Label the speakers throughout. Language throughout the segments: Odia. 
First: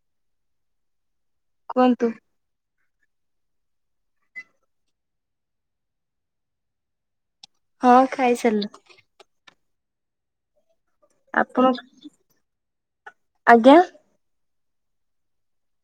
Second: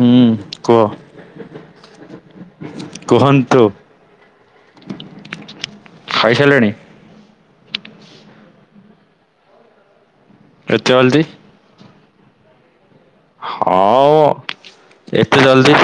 Speaker 1: ହୁଁ କୁହ।
Speaker 2: କୁହନ୍ତୁ?
Speaker 1: କୁହନ୍ତୁ ଖାଇ ସାରିଲେଣି?
Speaker 2: ହଁ ଖାଇସାରିଲୁଣି।
Speaker 1: ଏତେ ଜଲଦି।
Speaker 2: ଆଜ୍ଞା।
Speaker 1: ହଁ ଏତେ ଜଲଦି।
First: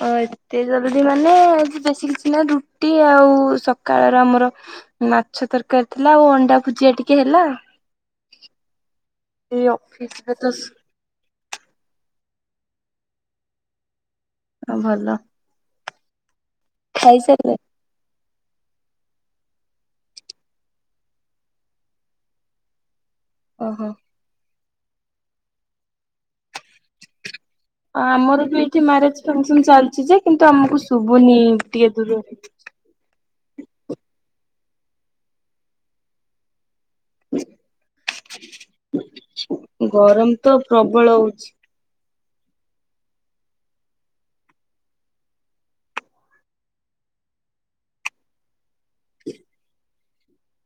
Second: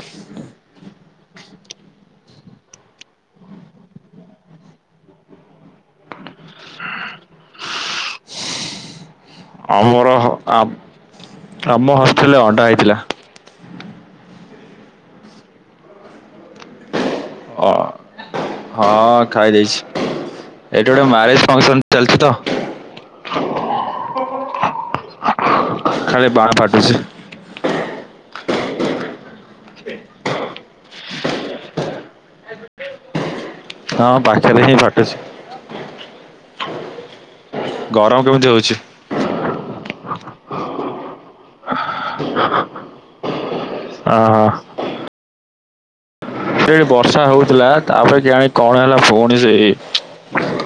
Speaker 2: ହ [unintelligible] ମାନେ ଆ ବେଶୀ କିଛି ନା ରୁଟି ଆଉ ସକାଳର ଆମର ମାଛ ତରକାରୀ ଥିଲା ଆଉ ଅଣ୍ଡା ଭୁଜିଆ ଟିକେ ହେଲା। ଏ
Speaker 1: ଆମର
Speaker 2: ଅଫିସରେ ତ
Speaker 1: ଆ ଆମ ହଷ୍ଟେଲରେ ଅଣ୍ଡା ହେଇଥିଲା।
Speaker 2: ହ ଭଲ। ଖଇସାରିଲଣି?
Speaker 1: ଅ, ହଁ ଖାଇ ଦେଇେଇଛି ଏଠି ଗୋଟେ ମ୍ୟାରେଜ ଫଙ୍କସନ ଚାଲିଛି ତ।
Speaker 2: ଓହୋ।
Speaker 1: ଖାଲି ବାଣ ଫାଟୁଛି।
Speaker 2: ଆମର ବି ଏଇଠି ମ୍ୟାରେଜ ଫଙ୍କସନ ଚାଲିଛି ଯେ କିନ୍ତୁ ଆମକୁ ଶୁଭୁନି ଟିକେ ଦୂରରେ।
Speaker 1: ହଁ। ତେବେ ଯାଇ ଫାଟୁଛି। ଗରମ କେମିତି ହଉଛି?
Speaker 2: ଗରମ ତ ପ୍ରବଳ ହଉଛି।
Speaker 1: ଓ ହୋ। ସେଠି ବର୍ଷା ହଉଥିଲା ତାପରେ କିଆଣି କଣ ହେଲା ପୁଣି ସେଇ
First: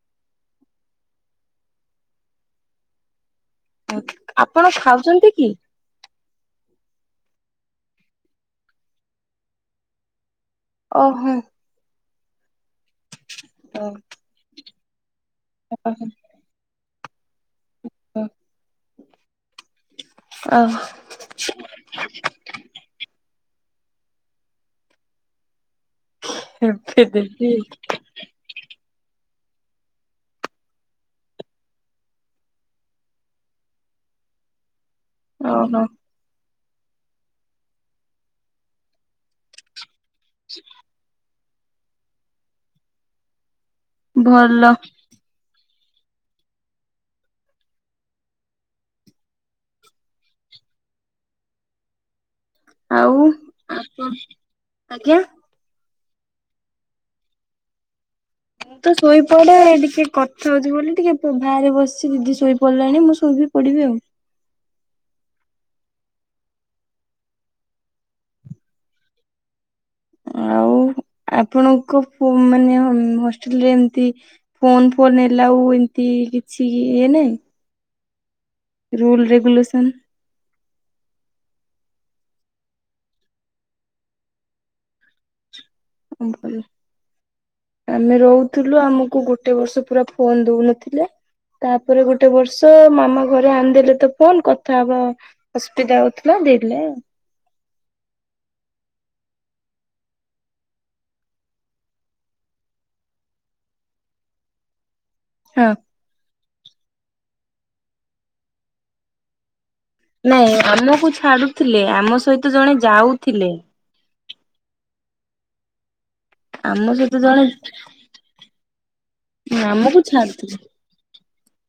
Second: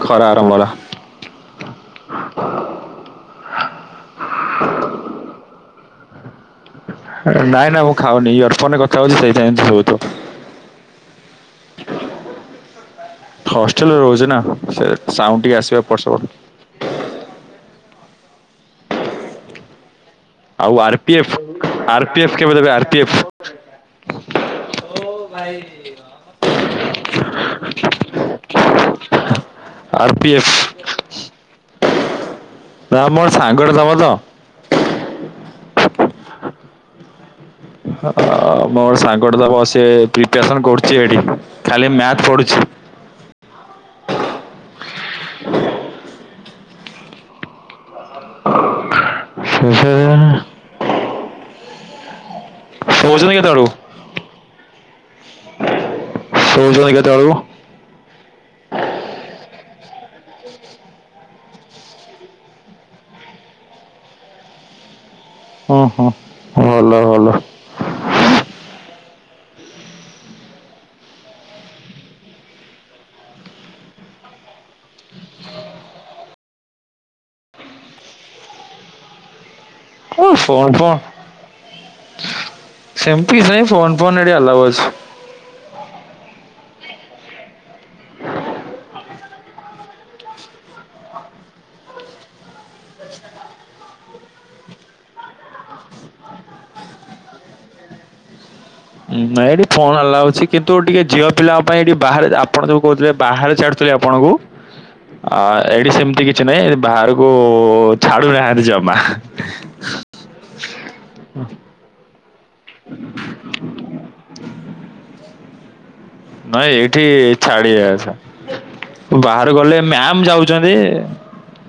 Speaker 1: ଖରା ଆରମ୍ଭ ହେଲା।
Speaker 2: ଆପଣ ଖାଉଛନ୍ତି କି?
Speaker 1: ନାଇଁ ନାଁ ମୁଁ ଖାଉନି ଇୟର ଫୋନରେ କଥା ହଉଛି ସେଇଥି ପାଁଇ ଏମିତି ସୁବୁ ଛି।
Speaker 2: ଓହୋ। ଓ
Speaker 1: ହଷ୍ଟେଲରେ ରହୁଛି ନା ସେ ସାଉଁଟ ଟିକେ ଆସିବା ଏପଟ ସେପଟ।
Speaker 2: [inaudible]
Speaker 1: ଆଉ R P F R P F କେବେ ଦେବେ ଆର ପି ଏଫ। ଭାଇ।
Speaker 2: ଏବେ ଦେଖିବି।
Speaker 1: R P F. ନା ମୋର ସାଙ୍ଗଟେ ଦବ ତ
Speaker 2: ଓହୋ।
Speaker 1: ହ ମୋ ସାଙ୍ଗଟେ ତ ସେ ପ୍ରିପସନ କରୁଛି ଏଠି। ଖାଲି ମ୍ୟାଥ୍ ପଢ଼ୁଛି।
Speaker 2: ଭଲ।
Speaker 1: ଶେଷରେନ୍
Speaker 2: ଆଉ
Speaker 1: ଶୋଉଛନ୍ତି କେତେବେଳକୁ
Speaker 2: ଆ କ ଆଜ୍ଞା!
Speaker 1: ଶୋଇଚନ୍ତି କେତଳୁ?
Speaker 2: ମୁଁ ତ ଶୋଇପଡେ। ଟିକେ କଥା ହଉଛି, ବୋଲି ଟିକେ ବାହାରେ ବସି ଦିଦି ଶୋଇ ପଡିଲାଣି। ମୁଁ ଶୁଣ ପଡିବି ଆଉ।
Speaker 1: ହ ହଁ ହଁ। ଭଲ
Speaker 2: ଆଉ, ଆପଣଙ୍କ, ମାନେ ହଷ୍ଟେଲରେ ଏମତି ଫୋନ୍ ଫୋନ୍ ଏଲାଉ ଏମିତି ଇ କିଛି ଇଏ ନାଇଁ। Rule regulation.
Speaker 1: ଓ ଫୋନ୍ ଫୋନ୍ ସେମ୍ ତି ନାଇଁ। ଫୋନ୍ ଫୋନ୍ ଏଠି ଆଲାଉ ଅଛି।
Speaker 2: ଆମ୍ ପଳିଆ। ଆମେ ରହୁଥିଲୁ, ଆମକୁ ଗୋଟେ ବର୍ଷ ପୁରା ଫୋନ୍ ଦଉନଥିଲେ। ତାପରେ ଗୋଟେ ବର୍ଷ ମାମା ଘରେ ଆଣିଦେଲେ ତ ଫୋନ୍ କଥା ହବା ଅସୁବିଧା ହଉଥିଲା। ଦେଇଥିଲେ ଆଉଁ।
Speaker 1: ନାଇଁ ଏଇଠି ଫୋନ୍ ଆଲାଉ ଅଛି। କିନ୍ତୁ ଟିକେ ଝିଅ ପିଲାଙ୍କ ପାଇଁ ଏଠି ବାହାରେ ଆପଣ ଯୋଉ କହୁଥିଲେ, ବାହାରେ ଛାୁଡୁଥିଲେ ଆପଣ କୁ, ଅ
Speaker 2: ହଁ
Speaker 1: ଏଇଠି ସେମିତି କିଛି ନାହିଁ। ବାହାରକୁ ଛାଡୁନାହାଁନ୍ତି ଜମା।
Speaker 2: ଆମକୁ ଛାଡୁଥିଲେ। ଆମ ସହିତ ଜଣେ ଯାଉଥିଲେ।
Speaker 1: ନାଇଁ
Speaker 2: ଆମ
Speaker 1: ଏଠି
Speaker 2: ସହିତ ଜଣେ
Speaker 1: ଛାଡ଼ି ଆ ଛ ବାହାରୁ ଗଲେ
Speaker 2: ଆମକୁ
Speaker 1: ମ୍ୟାମ
Speaker 2: ଛାଡୁଥିଲେ
Speaker 1: ଯାଉଛନ୍ତି-ଇ।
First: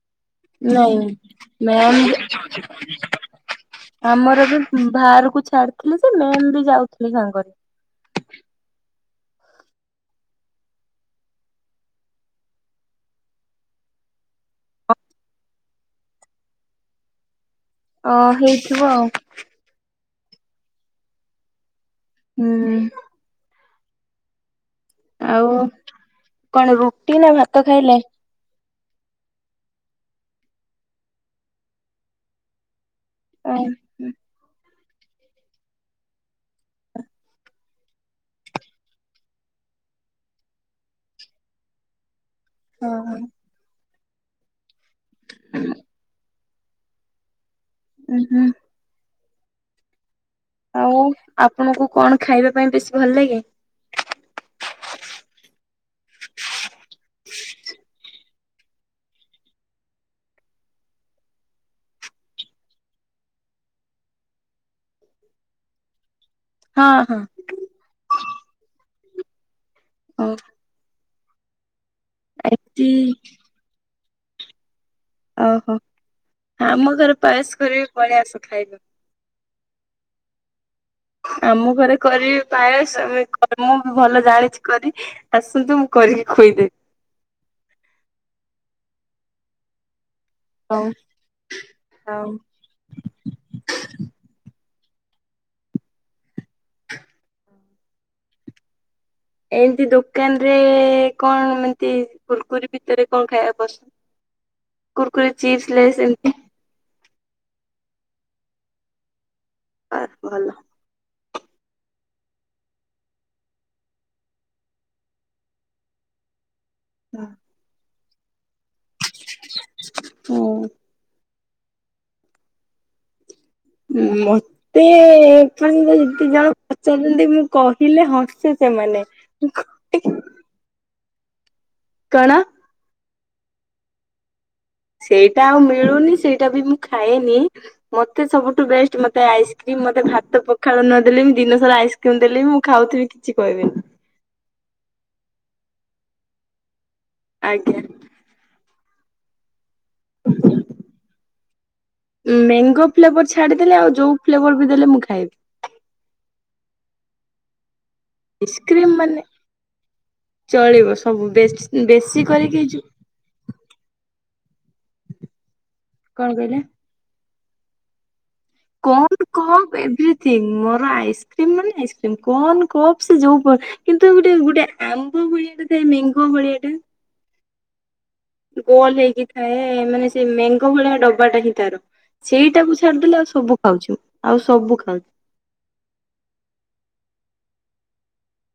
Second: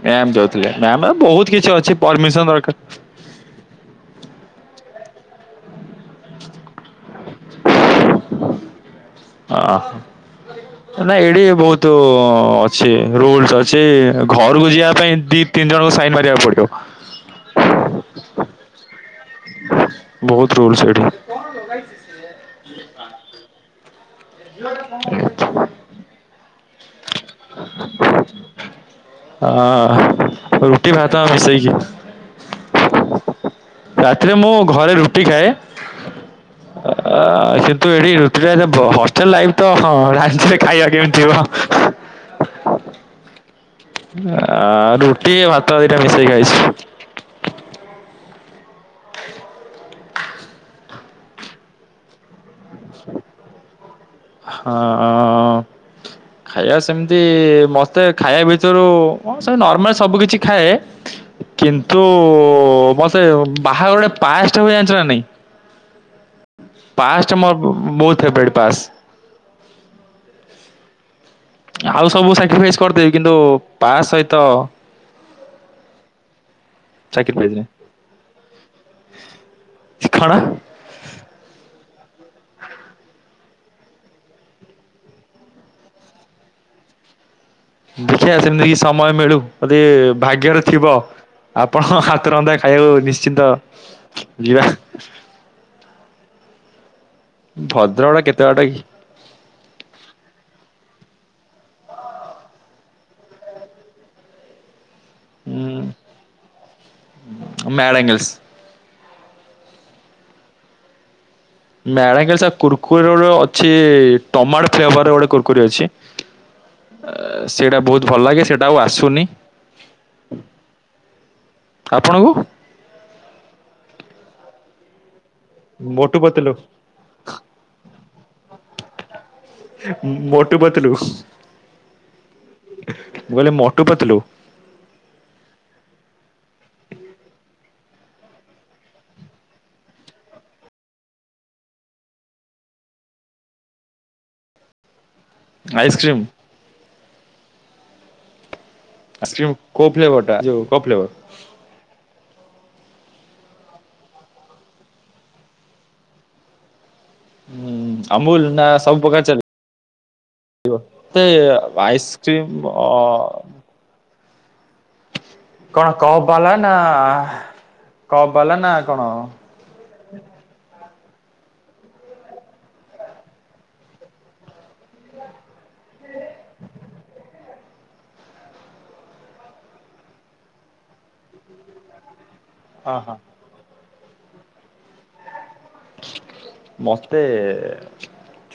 Speaker 1: ମ୍ୟାମ ଯାଉଥିଲେ।
Speaker 2: ନାଇଁ
Speaker 1: ମ୍ୟାମ୍ ଏଇ ବହୁତ କିଛି ଅଛି,
Speaker 2: ମ୍ୟାମ
Speaker 1: ପରମିସନ୍ ଦରକାର।
Speaker 2: ଆମର ବି ବାହାରକୁ ଛାଡିଥିଲେ ଯେ ମେମ୍ ବି ଯାଉଥିଲେ ସାଙ୍ଗରେ।
Speaker 1: ଅ ନା ଏଇଡ଼ି ବହୁତ ଅଛି ରୁଲସ ଅଛି। ଘରକୁ ଯିବା ପାଇଁ ଦିପ୍ ତିନି ଜଣଙ୍କୁ ସାଇନ୍ ମାରିବାକୁ ପଡ଼ିବ।
Speaker 2: ଅ ହେଇଥିବ ଆଉ।
Speaker 1: ବହୁତ ରୁଲ୍ ସେଇଠି।
Speaker 2: ହୁଁ ଆଉ
Speaker 1: [inaudible]
Speaker 2: କଣ ରୁଟି ନା ଭାତ ଖାଇଲେ?
Speaker 1: ହଁ, ରୁଟି ଭାତ ମିଶେଇକି।
Speaker 2: ଓହୋ
Speaker 1: ରାତିରେ ମୁଁ ଘରେ ରୁଟି ଖାଏ। ଅ-ଅ କିନ୍ତୁ, ଏଠି ରୁଟିରେ ହଷ୍ଟେଲ ଲାଇଫ୍ ତ ହଁ [unintelligible] ଖାଇବା [unintelligible]
Speaker 2: ହଁ ହ।
Speaker 1: ଆ ରୁଟି, ଭାତ ଦିଟା ମିଶେଇ ଖାଇବି।
Speaker 2: ଉ ହୁଁ।
Speaker 1: [inaudible]
Speaker 2: ଆଉ ଆପଣଙ୍କୁ କଣ ଖାଇବେ?
Speaker 1: ହଁ-ଅଁ -ଅଁ -ଅଁ -ଅଁ -ଅଁ ଖାଇବା ସେମିତି ମତେ ଖାଇବା ଭିତରୁ, ନର୍ମାଲ ସବୁ କିଛି ଖାଏ। କିନ୍ତୁ, ଉ-ଉ-ଉ ମତେ ବାହାଘରଟେ ପାଏସ ଟା ହୁଏ ଜାଣିଛ ନା ନାଇଁ?
Speaker 2: ହଁ
Speaker 1: ପାଏ
Speaker 2: ହଁ
Speaker 1: ଷ୍ଟା ମୋର ବହୁତ ଫେବରାଇଟ୍ ପାସ୍।
Speaker 2: ଓ
Speaker 1: ଆଉ ସବୁ ସାକ୍ରିଫାଇସ୍
Speaker 2: ଆଜି
Speaker 1: କରିଦେବି, କିନ୍ତୁ ପାଏସ୍ ସହିତ
Speaker 2: ଓହୋ! ଆମ ଘରେ ପାଏସ୍
Speaker 1: ସାକ୍ରିଫାଇସ୍
Speaker 2: କରିବି। ପଳେଇ ଆସ ଖାଇବ।
Speaker 1: ଶ ଖଣ।
Speaker 2: ଆମ ଘରେ। କରିବି ପାୟସ୍ ଆମେ କର ମୁଁ ବି ଭଲ ଜାଣିଛି କରି ଆସନ୍ତୁ ମୁଁ କରିକି ଖୋଇଦେ।
Speaker 1: ଦେଖିବା ସେମିତି କିଛି ସମୟ ମିଳୁ ଯଦି। ଭାଗ୍ୟରେ
Speaker 2: ହଉ
Speaker 1: ଥିବ ଆପଣ
Speaker 2: ହଉ।
Speaker 1: ହାତ ରନ୍ଧା ଖାଇବାକୁ ନିଶ୍ଚିନ୍ତ ଯିବା।
Speaker 2: ହ
Speaker 1: ଭଦ୍ରକ ଟା କେତେ ବାଟ କି।
Speaker 2: ଏମିତି ଦୋକାନ ରେ କଣ ଏମିତି କୁରକୁରି ଭିତରେ କଣ ଖାଇବା ପସନ୍ଦ।
Speaker 1: ହ
Speaker 2: କୁରକୁରୀ ଚିପ୍ସ ଲେସ ଏମତି।
Speaker 1: Mad Angles.
Speaker 2: ଆ ଭଲ।
Speaker 1: ମ୍ୟାଡ ଆଙ୍ଗେଲସ ଆଉ କୁରକୁରିର ଗୋଟେ ଅଛି ଟମାଟୋ ଫ୍ଲେଭର ରେ ଗୋଟେ କୁୁରକୁରି ଅଛି। ଅ ସେଇଟା ବହୁତ ଭଲ ଲାଗେ ସେଇଟା ଆଉ ଆସୁନି।
Speaker 2: ହୁଁ
Speaker 1: ଆପଣଙ୍କୁ।
Speaker 2: ମତେ। ମାନେ ଯଉ ଦି
Speaker 1: ମୋଟୁ
Speaker 2: ତିନି ଜଣ
Speaker 1: ପତଲୁ
Speaker 2: ପଚାରୁଛନ୍ତି ମୁଁ କହିଲେ ହସେ ସେମାନେ। [unintelligible]
Speaker 1: ମୋଟୁ ପତଲୁ।
Speaker 2: କଣ?
Speaker 1: ମୁଁ କହିଲି ମୋଟୁ ପତଲୁ।
Speaker 2: ସେଇଟା ଆଉ ମିଳୁନି ସେଇଟା ବି ମୁଁ ଖାଏନି ମତେ ସବୁଠୁ ବେଷ୍ଟ ମତେ ଆଇସ୍କ୍ରି ମତେ ଭାତ ପଖାଳ ନ ଦେଲେ ଦିନସାରା ଆଇସ୍କ୍ରିମ ଦେଲେ ମୁଁ ଖାଉଥିବି କିଛି କହିବିନି।
Speaker 1: ଆଇସ୍କ୍ରିମ।
Speaker 2: ଆଜ୍ଞା।
Speaker 1: ଆଇସ୍କ୍ରିମ କୋଉ ଫ୍ଲେଭର ଟା ଯଉ କୋଉ ଫ୍ଲେଭର।
Speaker 2: ମେଙ୍ଗୋ ଫ୍ଲେଭର ଛାଡିଦେଲେ ଆଉ ଯୋଉ ଫ୍ଲେଭର ବି ଦେଲେ ମୁଁ ଖାଇବି।
Speaker 1: ହୁଁ ଅମୁଲ ନା
Speaker 2: ଆଇସ୍କ୍ରିମ
Speaker 1: ସବୁ
Speaker 2: ମାନେ
Speaker 1: ପ୍ରକାର ଚାଲେ। ଥିବ
Speaker 2: ଚଳିବ
Speaker 1: ମତେ
Speaker 2: ସବୁ ବେଶ ବେଶୀ କରିକି
Speaker 1: ଆଇସ୍କ୍ରିମ୍
Speaker 2: ଯୋଉ
Speaker 1: ଅ। କଣ କପ ବାଲା ନା। କପ୍ ବାଲା ନା କଣ?
Speaker 2: କୋନ କପ ଏଭ୍ରିଥିଙ୍ଗ ମୋର ଆଇଷ କ୍ରିମ ମାନେ ଆଇସ୍କ୍ରିମ କୋନ କପ ସେ ଯୋଉ ପ କିନ୍ତୁ ଗୋଟେ ଗୋଟେ ଆମ୍ବ ଭଳିଆ ସେ ମେଙ୍ଗୋ ଭଳିଆ ଟା। ଗୋଲ ହେଇକି ଥାଏ ମାନେ ସେ ମେଙ୍ଗୋ ଭଳିଆ ଡବାଟା ହିଁ ତାର। ସେଇଟାକୁ
Speaker 1: ଅ ହଁ
Speaker 2: ଛାଡିଦେଲେ ଆଉ ସବୁ ଖାଉଛୁ ଆଉ ସବୁ ଖାଉ।
Speaker 1: ମତେ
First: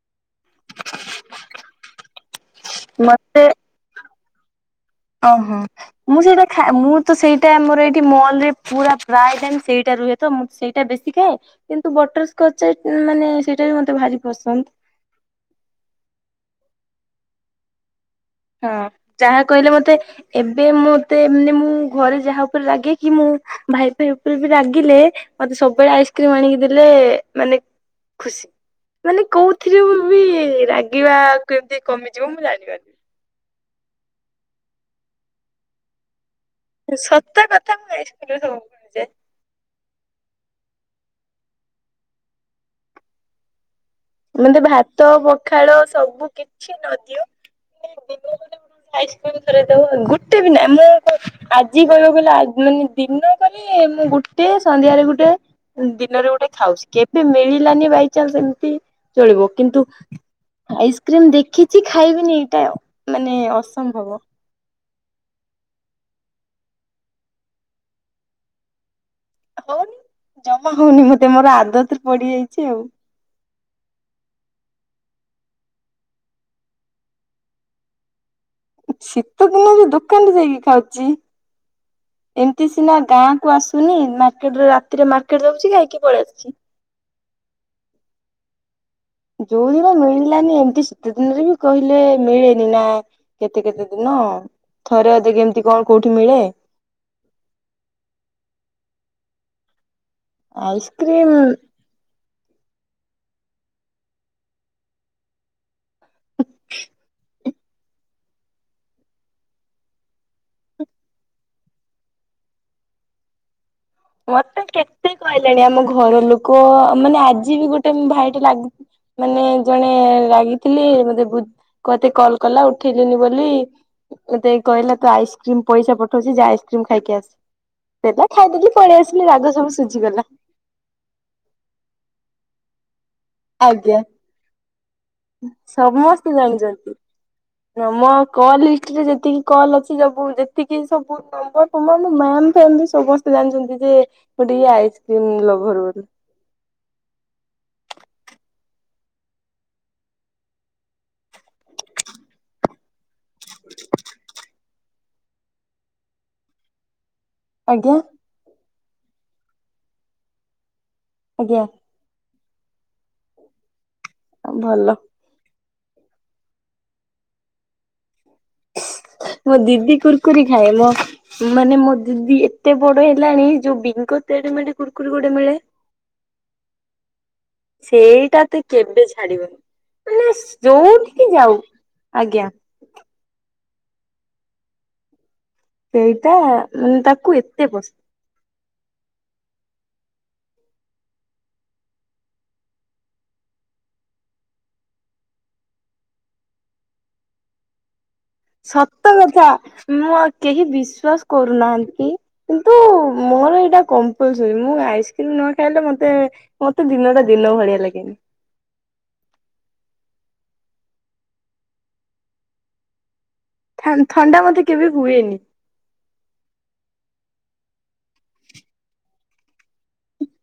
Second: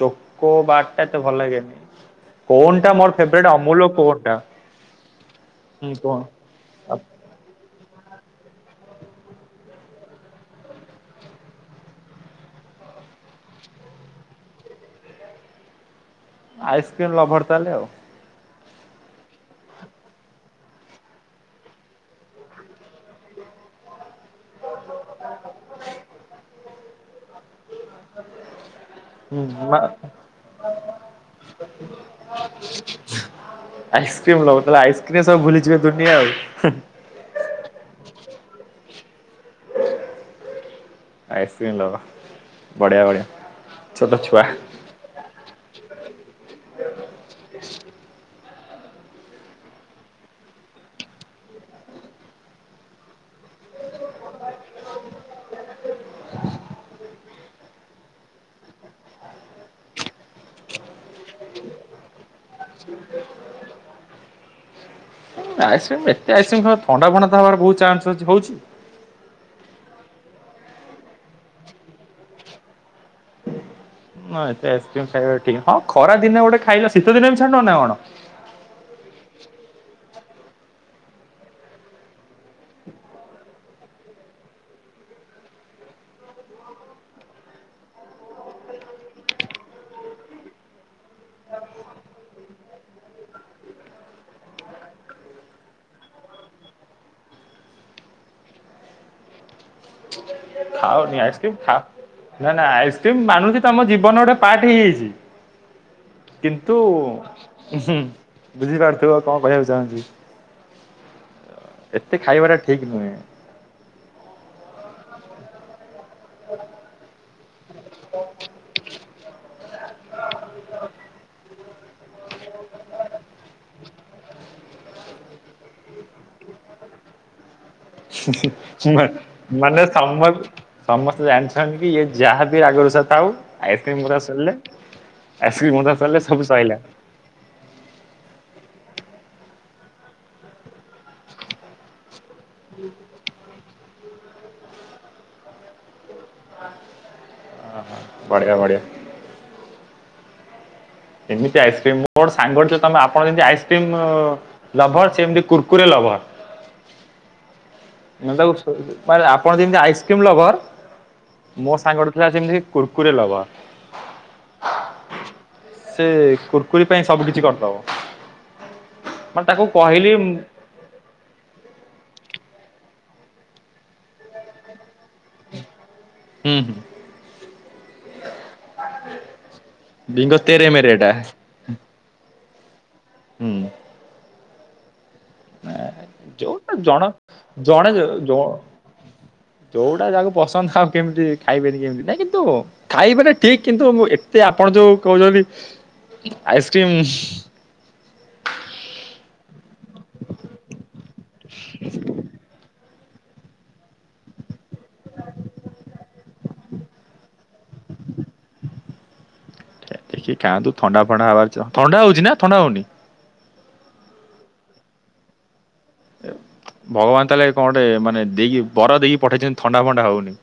Speaker 1: ଚକ କୋବାର ଟା ତ ଭଲ ଲାଗେନି କୋନ ଟା ମୋର
Speaker 2: ମତେ
Speaker 1: ଫେବରେଟ୍ ଅମୁଲର କୋନଟା।
Speaker 2: ଓହୋ ମୁଁ ସେଇଟା ଖାଏ ମୁଁ ତ ସେଇଟା ମୋର ଏଇ ମଲରେ ପୁରା ପ୍ରାୟ ଟାଇମ୍ ସେଇଟା ରୁହେ ତ ମୁଁ ସେଇଟା ବେଶୀ ଖାଏ କିନ୍ତୁ ବଟର ସ୍କଚ ମାନେ ସେଇଟା ବି ମତେ ଭାରି ପସନ୍ଦ।
Speaker 1: ଆଇସ୍କ୍ରିମ ଲଭର ତାହେଲେ ଆଉ।
Speaker 2: ହଁ ଯାହା କହିଲେ ମତେ ଏବେ ମତେ ମାନେ ମୁଁ ଘରେ ଯାହା ଉପରେ ରାଗେ କି ମୁଁ। ଭାଇ ଫାଇ ଉପରେ ବି ରାଗିଲେ ମତେ ସବୁବେଳେ ଆଇସ୍କ୍ରିମ ଆଣିକି ଦେଲେ ମାନେ। ଖୁସି। ମାନେ
Speaker 1: ହୁଁ ମା
Speaker 2: କୋଉଥିରେ ମୁଁ ବି ରାଗିବା କେମିତି କମିଯିବ ମୁଁ ଜାଣିପାରୁନି।
Speaker 1: ଆଇସ୍କ୍ରିମ ଲଭର ତାହଲେ ଆଇସ୍କ୍ରିମ ସବୁ ଭୁଲିଯିବେ ଦୁନିଆ ଆଉ।
Speaker 2: ସତ କଥା ମୁଁ ଆଇସ୍କ୍ରିମ୍ ରେ ସବୁ ଭୁଲିଯାଏ।
Speaker 1: ଆଇସ୍କ୍ରିମ୍ ଲଭର ବଢ଼ିଆ ବଢ଼ିଆ।
Speaker 2: ମତେ ଭାତ ପଖାଳ ସବୁ କିଛି ନ ଦିଅ ଖାଲି ଦିନକୁ ଗୋଟେ ଆଇସ୍କ୍ରିମ୍ ଥରେ ଦବ ଗୁଟେ ବି ନାଁ ମୁଁ ଆଜି କହିବାକୁ ଗଲେ ଆ ମାନେ ଦିନ କରେ। ମୁଁ ଗୋଟେ ସନ୍ଧ୍ୟାରେ ଗୋଟେ ଦିନରେ ଗୋଟେ ଖାଉଚି କେବେ ମିଳିଲାନି ବାଇଚନ୍ସ ଏମିତି ଚଳିବ କିନ୍ତୁ ଆଇସ୍କ୍ରିମ ଦେଖିଛି ଖାଇବିନି ଏଇଟା ମାନେ ଅସମ୍ଭବ
Speaker 1: ଆଇସ୍କ୍ରିମ ଏତେ ଆଇସ୍କ୍ରିମ ଖ ଥଣ୍ଡା ଭଣ୍ଡା ହବାର ବହୁତ ଚାନ୍ସ ଅଛି ହୋଉଛି?
Speaker 2: ହୋଉନି ଜମା ହଉନି ମତେ ମୋର ଆଦତରେ ପଡିଯାଇଚି ଆଉ।
Speaker 1: ନା ଏତେ ଆଇସକ୍ରିମ ଖାଇବା ଠିକ୍ ହଁ ଖରା ଦିନେ ଗୋଟେ ଖାଇଲ ଶୀତ ଦିନେ ବି ଛାଡୁନ ନା କଣ?
Speaker 2: ଶୀତ ଦିନ ବି ଦୋକାନରେ ଯାଇକି ଖାଉଚି।
Speaker 1: [unintelligible]
Speaker 2: ଏମିତି ସିନା ଗାଁ କୁ ଆସୁନି ମାର୍କେଟରେ ରାତିରେ ମାର୍କେଟ ଯାଉଚିଖାଇକି ପଳେଇ ଆସୁଚି। ଯୋଉ ଦିନ ମିଳିଲାନି ଏମତି ଶୀତ ଦିନରେ ବି କହିଲେ ମିଳେନି ନା କେତେ କେତେ ଦିନ?
Speaker 1: [unintelligible]
Speaker 2: ଥରେ ଅଧେ କେ କେମିତି କଣ କୋଉଠି ମିଳେ
Speaker 1: [unintelligible] ଆଉନି
Speaker 2: ଆଇସ୍କ୍ରିମ
Speaker 1: ଆଇସ୍କ୍ରି ଖ ନ ନା ଆଇସ୍କ୍ରିମ ମଧୁଛି ତମ ଜୀବନ ଗୋଟେ ପାର୍ଟ ହେଇଯାଇଛି? କିନ୍ତୁ ବୁଝିପାରୁଥିବ କଣ କହିବାକୁ ଚାହୁଁଚି? ଏତେ ଖାଇବା ଟା ଠିକ ନୁହେଁ?
Speaker 2: ମତେ କେତେ କହିଲେଣି ଆମ ଘର ଲୋକ ମାନେ ଆଜି ବି ଗୋ ଟେ ଭାଇଟେ ଲାଗି ମାନେ ଜଣେ ରାଗିଥିଲେ। ମତେ ବୁ ମତେ କଲ୍ କଲା ଉଠେଇଲିନି ବୋଲି ମୋତେ କହିଲା ତ ଆଇସ୍କ୍ରିମ ପଇସା ପଠଉଚି ଯା ଆଇସ୍କ୍ରିମ ଖାଇକି ଆସେ ସେଟା ଖାଇଦେଲି। ପଳେଇ
Speaker 1: ବାସ୍
Speaker 2: ଆସିଲି ରାଗ ସବୁ
Speaker 1: ମାନେ
Speaker 2: ଶୁଝିଗଲା।
Speaker 1: ସମ ସମସ୍ତେ ଜାଣିଛନ୍ତି କି ଇଏ ଯାହାବି ଆଗରୁ ଥାଉ
Speaker 2: ଆଜ୍ଞା।
Speaker 1: ଆଇସ୍କ୍ରିମ କଥା ଶୁଣିଲେ
Speaker 2: ସମସ୍ତେ
Speaker 1: ସଇଲା
Speaker 2: ଜାଣିଚନ୍ତି ଆମ କଲବି ରେ ଯେତିକି କଲ୍ ଅଛି ସବୁ ଯେତିକି ସବୁ ନମ୍ବର ଫର ମୋ ମ୍ୟାମ ଫ୍ୟାମ ବି ସମସ୍ତେ ଜାଣିଛନ୍ତି ଯେ ମୁଁ ଟିକେ ଆଇସ୍କ୍ରିମ ଲଭର ବୋଲି।
Speaker 1: ଅହ ବଢିଆ ବଢ଼ିଆ। ଏମିତି ଆଇସ୍କ୍ରିମ ମୋର ସାଙ୍ଗଠୁ ତମେ ଆପଣ ଯେମିତି ଆଇସ୍କ୍ରିମ୍ ଲଭର ସେମତି କୁର୍କୁରେ ଲଭର।
Speaker 2: ଆଜ୍ଞା
Speaker 1: ମାନେ ଆପଣ ଯେମିତି ଆଇସ୍କ୍ରିମ ଲଭର
Speaker 2: ଆଜ୍ଞା।
Speaker 1: ମୋ ସାଙ୍ଗ ଥିଲା ସେମିତି କୁର୍କୁରେ ଲଭର।
Speaker 2: ଭଲ।
Speaker 1: ସେ କୁୁରକୁୁରୀ ପାଇଁ ସବୁ କିିଛି କରିଦବ। ମାନେ
Speaker 2: ମୋ
Speaker 1: ତାକୁ
Speaker 2: ଦିଦି
Speaker 1: କହିଲି ହୁଁ
Speaker 2: କୁୁରକୁରି ଖାଏ। ମୋ ମାନେ ମୋ ଦିଦି ଏତେ ବଡ ହେଲାଣି ଯୋଉ ବିଙ୍କଙ୍ଗତେଡେ ମିେଳେ କୁକୁରୀ ଗୋଡେ ମିଳେ?
Speaker 1: ହୁଁ ହୁଁ।
Speaker 2: ସେଇଟା ତ କେବେ ଛାଡିବନି ମାନେ
Speaker 1: ବିଙ୍ଗ ତେରେ ମେରେ ଏଟା
Speaker 2: ଯଉଠିକି ଯାଉ ଆଜ୍ଞା।
Speaker 1: ହୁଁ।
Speaker 2: ସେଇଟା
Speaker 1: ଯୋଉଟା
Speaker 2: ମାନେ
Speaker 1: ଜଣ
Speaker 2: ତାକୁ ଏତେ
Speaker 1: ଜଣେ
Speaker 2: ପସନ୍ଦ।
Speaker 1: ଯ ଜ ଯୋଉଟା ଯାହା ପସନ୍ଦ ଆଉ କେମିତି ଖାଇବେନି କେମିତି ନାଇଁ କିନ୍ତୁ ଖାଇବେ ନା ଠିକ କିନ୍ତୁ ମୁଁ ଏତେ ଆପଣ ଯୋଉ କୋହୁଚନ୍ତି ଆଇସ୍କ୍ରିମ୍
Speaker 2: ସତ କଥା ମୁଁ ଆଉ କେହି ବିଶ୍ଵାସ କରୁନାହାନ୍ତି କି
Speaker 1: [unintelligible]
Speaker 2: ମୋର ହେଇଟା କମ୍ପଲସରି ମୁଁ ଆଇସ୍କ୍ରିମ ନ ଖାଇଲେ ମତେ ମତେ ଦିନଟା ଦିନ ଭଳିଆ ଲାଗେନି।
Speaker 1: ଦେଖି ଖାଆନ୍ତୁ ଥଣ୍ଡା ଫଥଣ୍ଡା ହବାର ଥଣ୍ଡା ହଉଛି ନା ଥଣ୍ଡା ହୋଉନି?
Speaker 2: ଥା ଥଣ୍ଡା ମତେ କେବେ ହୁଏନି।
Speaker 1: ହେ ଭଗବାନ ତାହେଲେ କଣଟେ ମାନେ ଦେଇକି ବର ଦେଇକି ପଠେଇଚନ୍ତି ଥଣ୍ଡା ଫଣ୍ଡା ହୋଉନି।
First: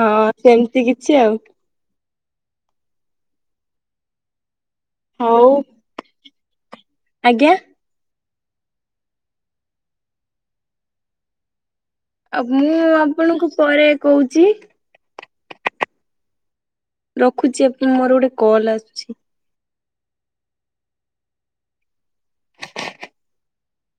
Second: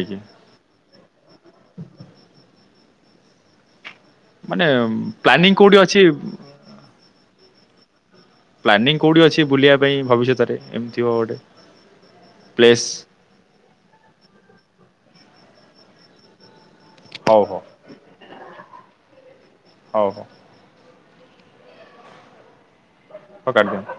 Speaker 2: ହଁ ସେମିତି କିଛି ଆଉ।
Speaker 1: ମାନେ
Speaker 2: ହଉ
Speaker 1: ପ୍ଲାନିଂ କୋଉଠି ଅଛି?
Speaker 2: ଆଜ୍ଞା।
Speaker 1: ପ୍ଲାନିଂ କୋଉଠି ଅଛି ବୁଲିବା ପାଇଁ ଭବିଷ୍ୟତରେ ଏମିତି ହବ ଗୋଟେ
Speaker 2: ଆଉ ମୁଁ
Speaker 1: ପ୍ଲେସ୍
Speaker 2: ଆପଣଙ୍କୁ ପରେ କହୁଛି।
Speaker 1: ହଉ ହଉ
Speaker 2: ରଖୁଛି ମୋର ଗୋଟେ କଲ୍ ଆସୁଛି।
Speaker 1: ହଉ ହଉ। ହଉ କାଟି ଦିଅ।